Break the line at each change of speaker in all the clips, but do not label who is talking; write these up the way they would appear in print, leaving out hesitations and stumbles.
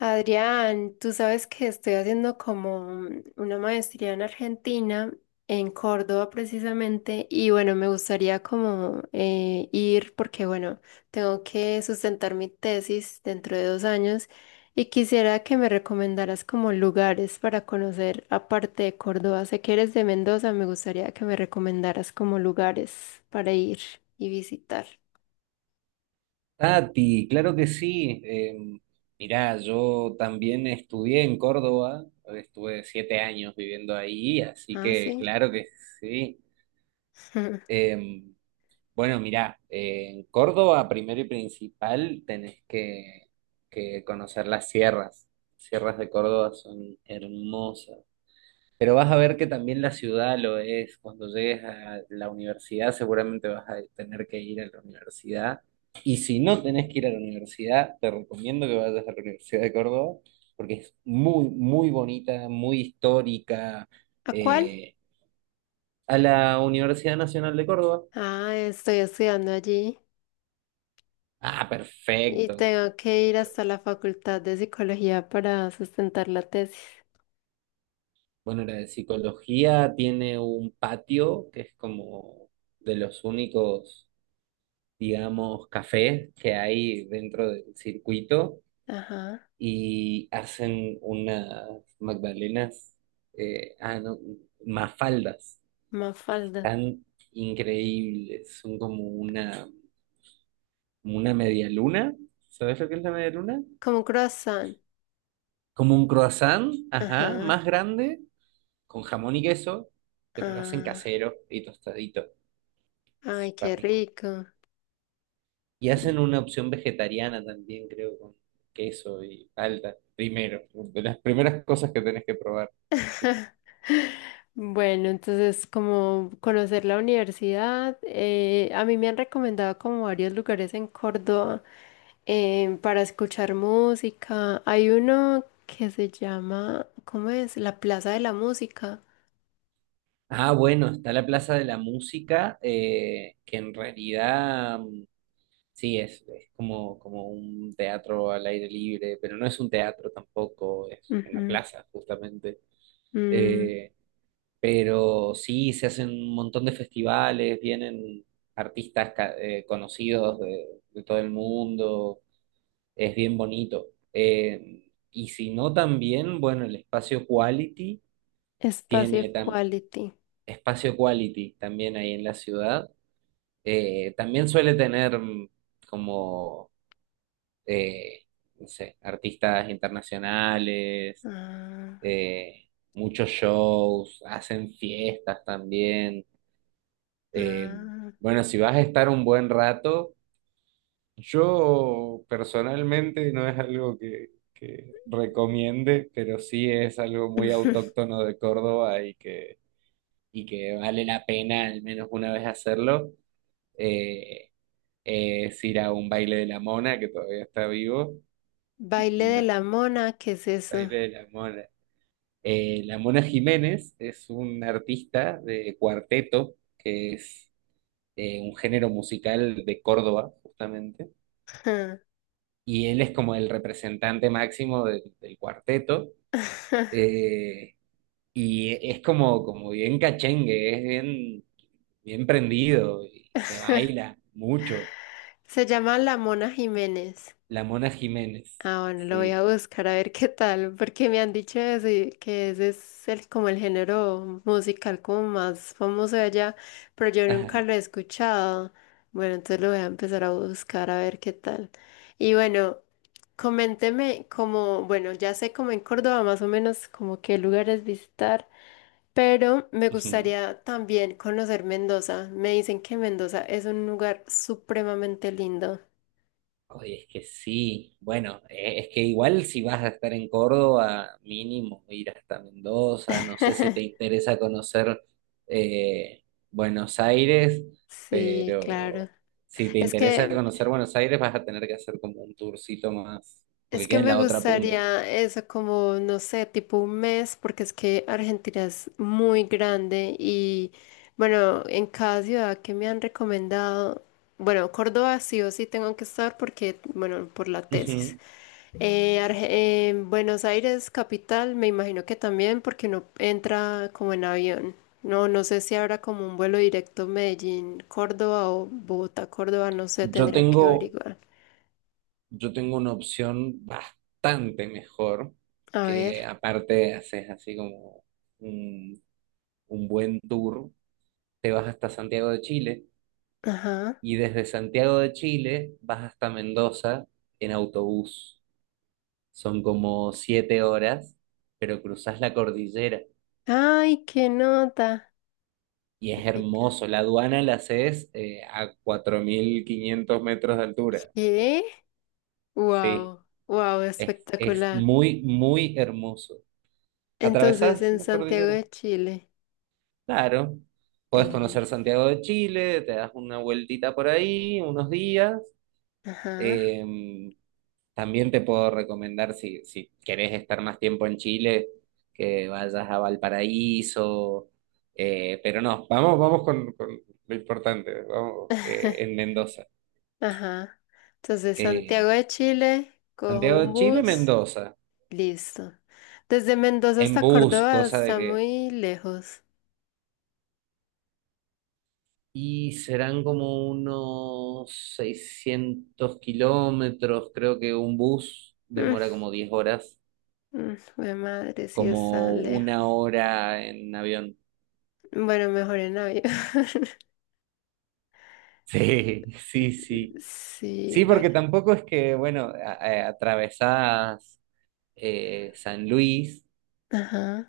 Adrián, tú sabes que estoy haciendo como una maestría en Argentina, en Córdoba precisamente, y bueno, me gustaría como ir porque bueno, tengo que sustentar mi tesis dentro de 2 años y quisiera que me recomendaras como lugares para conocer aparte de Córdoba. Sé que eres de Mendoza, me gustaría que me recomendaras como lugares para ir y visitar.
Tati, claro que sí. Mirá, yo también estudié en Córdoba, estuve 7 años viviendo ahí, así
Ah,
que
sí.
claro que sí. Eh, bueno, mirá, en Córdoba, primero y principal, tenés que conocer las sierras. Sierras de Córdoba son hermosas. Pero vas a ver que también la ciudad lo es. Cuando llegues a la universidad, seguramente vas a tener que ir a la universidad. Y si no tenés que ir a la universidad, te recomiendo que vayas a la Universidad de Córdoba, porque es muy, muy bonita, muy histórica.
¿A cuál?
Eh, a la Universidad Nacional de Córdoba.
Ah, estoy estudiando allí.
Ah,
Y
perfecto.
tengo que ir hasta la Facultad de Psicología para sustentar la tesis.
Bueno, la de psicología tiene un patio que es como de los únicos, digamos, cafés que hay dentro del circuito
Ajá.
y hacen unas magdalenas, ah, no, mafaldas,
Mafalda.
tan increíbles, son como una media luna. ¿Sabes lo que es la media luna?
Como un croissant.
Como un croissant, ajá,
Ajá.
más grande, con jamón y queso, pero lo hacen
Ah,
casero y tostadito,
ay,
súper
qué
rico.
rico.
Y hacen una opción vegetariana también, creo, con queso y palta, primero, de las primeras cosas que tenés que probar.
Bueno, entonces como conocer la universidad, a mí me han recomendado como varios lugares en Córdoba, para escuchar música. Hay uno que se llama, ¿cómo es? La Plaza de la Música.
Ah, bueno, está la Plaza de la Música, que en realidad sí es como un teatro al aire libre, pero no es un teatro tampoco, es una
Ujú.
plaza justamente.
Mm.
Eh, pero sí, se hacen un montón de festivales, vienen artistas conocidos de todo el mundo, es bien bonito. Eh, y si no, también, bueno, el espacio Quality
Espacio
tiene tam-
Equality.
espacio Quality también ahí en la ciudad. También suele tener como, eh, no sé, artistas internacionales,
Ah,
muchos shows, hacen fiestas también. Eh,
ah.
bueno, si vas a estar un buen rato, yo personalmente no es algo que recomiende, pero sí es algo muy autóctono de Córdoba y que vale la pena al menos una vez hacerlo. Eh, es ir a un baile de la Mona, que todavía está vivo.
Baile de
No,
la mona, ¿qué es eso?
Baile de la Mona. La Mona Jiménez es un artista de cuarteto, que es un género musical de Córdoba, justamente, y él es como el representante máximo del cuarteto. eh, y es como bien cachengue, es bien, bien prendido y se baila mucho.
Se llama La Mona Jiménez.
La Mona Jiménez,
Ah, bueno, lo voy a
sí.
buscar a ver qué tal, porque me han dicho eso y que ese es el, como el género musical como más famoso de allá, pero yo nunca
Ajá.
lo he escuchado. Bueno, entonces lo voy a empezar a buscar a ver qué tal. Y bueno, coménteme como, bueno, ya sé como en Córdoba más o menos como qué lugares visitar, pero me
Ujú.
gustaría también conocer Mendoza. Me dicen que Mendoza es un lugar supremamente lindo.
Oye, es que sí, bueno, es que igual si vas a estar en Córdoba, mínimo ir hasta Mendoza, no sé si te interesa conocer eh, Buenos Aires,
Sí, claro.
pero si te
Es
interesa
que
conocer Buenos Aires vas a tener que hacer como un tourcito más,
Es
porque
que
queda en
me
la otra punta.
gustaría eso como, no sé, tipo un mes, porque es que Argentina es muy grande y bueno, en cada ciudad que me han recomendado, bueno, Córdoba sí o sí tengo que estar porque, bueno, por la tesis.
Ujú.
Buenos Aires, capital, me imagino que también porque uno entra como en avión. No, no sé si habrá como un vuelo directo Medellín, Córdoba o Bogotá, Córdoba, no sé,
Yo
tendría que
tengo,
averiguar.
yo tengo una opción bastante mejor,
A ver,
que aparte haces así como un, un buen tour. Te vas hasta Santiago de Chile
ajá.
y desde Santiago de Chile vas hasta Mendoza en autobús. Son como siete horas, pero cruzas la cordillera
Ay, qué nota.
y es hermoso. La aduana la haces a 4500 metros de altura.
¿Qué?
Sí,
Wow, wow,
es
espectacular.
muy, muy hermoso.
Entonces,
¿Atravesás
en
la
Santiago
cordillera?
de Chile,
Claro.
el
Puedes conocer
Liz.
Santiago de Chile, te das una vueltita por ahí, unos días.
Ajá.
Eh, También te puedo recomendar, si querés estar más tiempo en Chile, que vayas a Valparaíso. Pero no, vamos, vamos con lo importante, vamos en Mendoza.
Ajá. Entonces, Santiago
Eh,
de Chile, cojo
Santiago
un
de Chile,
bus,
Mendoza,
listo. Desde Mendoza
en
hasta
bus,
Córdoba
cosa de
está
que...
muy lejos.
Y serán como unos 600 kilómetros, creo que un bus
Mm,
demora como 10 horas,
mm, jue madre, sí está
como una
lejos.
hora en avión.
Bueno, mejor en avión.
Sí, sí, sí.
Sí,
Sí, porque
bueno.
tampoco es que, bueno, atravesás San Luis,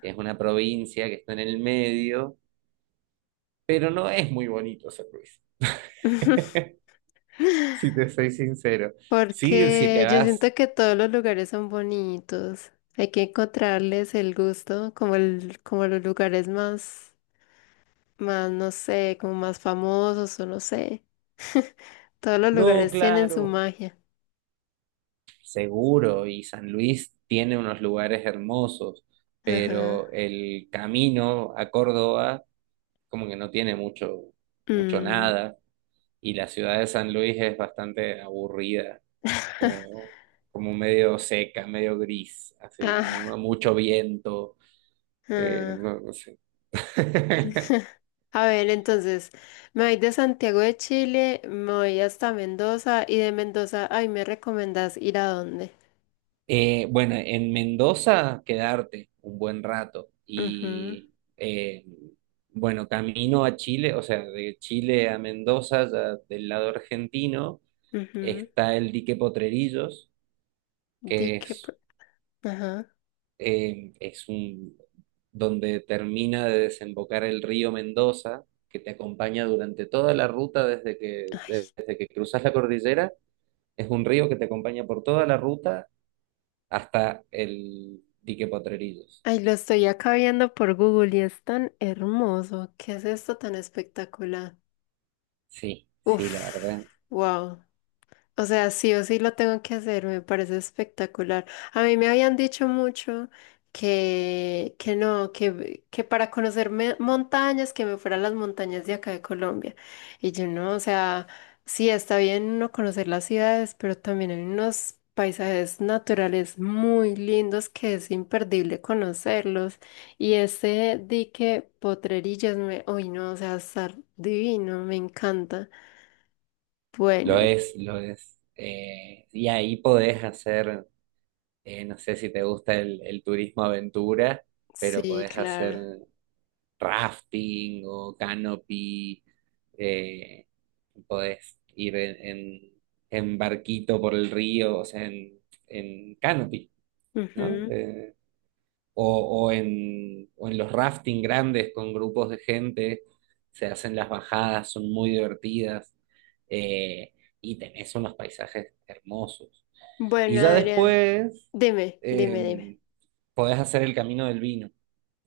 que es una provincia que está en el medio, pero no es muy bonito San Luis, si te soy sincero. Sí, si te
Porque yo
vas,
siento que todos los lugares son bonitos. Hay que encontrarles el gusto, como el, como los lugares más, más, no sé, como más famosos o no sé. Todos los
no,
lugares tienen su
claro,
magia.
seguro, y San Luis tiene unos lugares hermosos, pero
Ajá.
el camino a Córdoba como que no tiene mucho, mucho
Mm.
nada, y la ciudad de San Luis es bastante aburrida como, como medio seca, medio gris, así,
Ah,
¿no? Mucho viento,
ah.
no, no sé.
A ver, entonces, me voy de Santiago de Chile, me voy hasta Mendoza y de Mendoza, ay, ¿me recomendás ir a dónde?
Bueno, en Mendoza quedarte un buen rato
Ajá,
y eh, bueno, camino a Chile, o sea, de Chile a Mendoza, ya del lado argentino,
ajá.
está el dique Potrerillos,
Di
que
que,
es
ajá.
eh, es un, donde termina de desembocar el río Mendoza, que te acompaña durante toda la ruta desde que,
Ay,
desde que cruzas la cordillera. Es un río que te acompaña por toda la ruta hasta el dique Potrerillos.
ay, lo estoy acá viendo por Google y es tan hermoso. ¿Qué es esto tan espectacular?
Sí, sí, la
Uf,
verdad.
wow. O sea, sí o sí lo tengo que hacer, me parece espectacular. A mí me habían dicho mucho que no, que para conocerme montañas, que me fuera a las montañas de acá de Colombia. Y yo no, o sea, sí está bien uno conocer las ciudades, pero también hay unos paisajes naturales muy lindos que es imperdible conocerlos. Y ese dique Potrerillas, me, uy no, o sea, estar divino, me encanta.
Lo
Bueno,
es, lo es. Y ahí podés hacer, no sé si te gusta el turismo aventura, pero
sí,
podés hacer
claro.
rafting o canopy, eh, podés ir en barquito por el río, o sea, en canopy, ¿no?
Ujú.
O, o en los rafting grandes con grupos de gente, se hacen las bajadas, son muy divertidas, eh, y tenés unos paisajes hermosos. Y
Bueno,
ya
Adrián,
después...
dime, dime, dime.
em, podés hacer el camino del vino.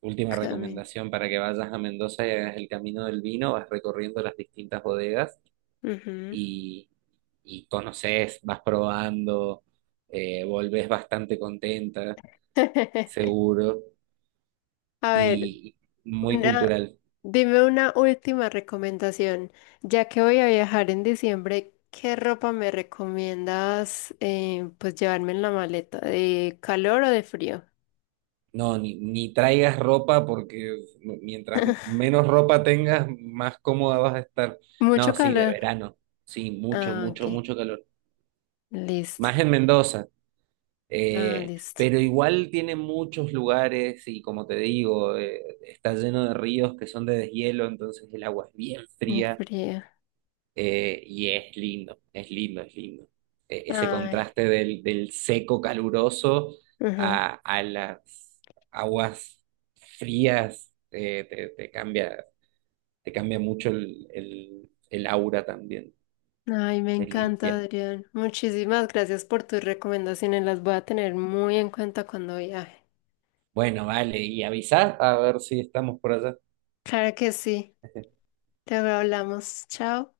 Última
Camino.
recomendación para que vayas a Mendoza y hagas el camino del vino, vas recorriendo las distintas bodegas
Ujú.
y, y conoces, vas probando, volvés bastante contenta, seguro,
A ver,
y muy
una,
cultural.
dime una última recomendación. Ya que voy a viajar en diciembre, ¿qué ropa me recomiendas, pues llevarme en la maleta? ¿De calor o de frío?
No, ni traigas ropa porque mientras menos ropa tengas, más cómoda vas a estar.
Mucho
No, sí, de
calor.
verano, sí, mucho,
Ah,
mucho,
ok.
mucho calor.
Listo.
Más en Mendoza.
Ah, listo.
Pero igual tiene muchos lugares y como te digo, está lleno de ríos que son de deshielo, entonces el agua es bien
De
fría
frío.
y es lindo, es lindo, es lindo. Ese
Ay,
contraste del seco caluroso
ujú.
a las aguas frías, te cambia, te cambia mucho el aura también,
Ay, me
te
encanta,
limpia.
Adrián. Muchísimas gracias por tus recomendaciones. Las voy a tener muy en cuenta cuando viaje.
Bueno, vale, y avisá a ver si estamos por allá.
Claro que sí. Luego hablamos. Chao.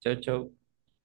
Chau, chau.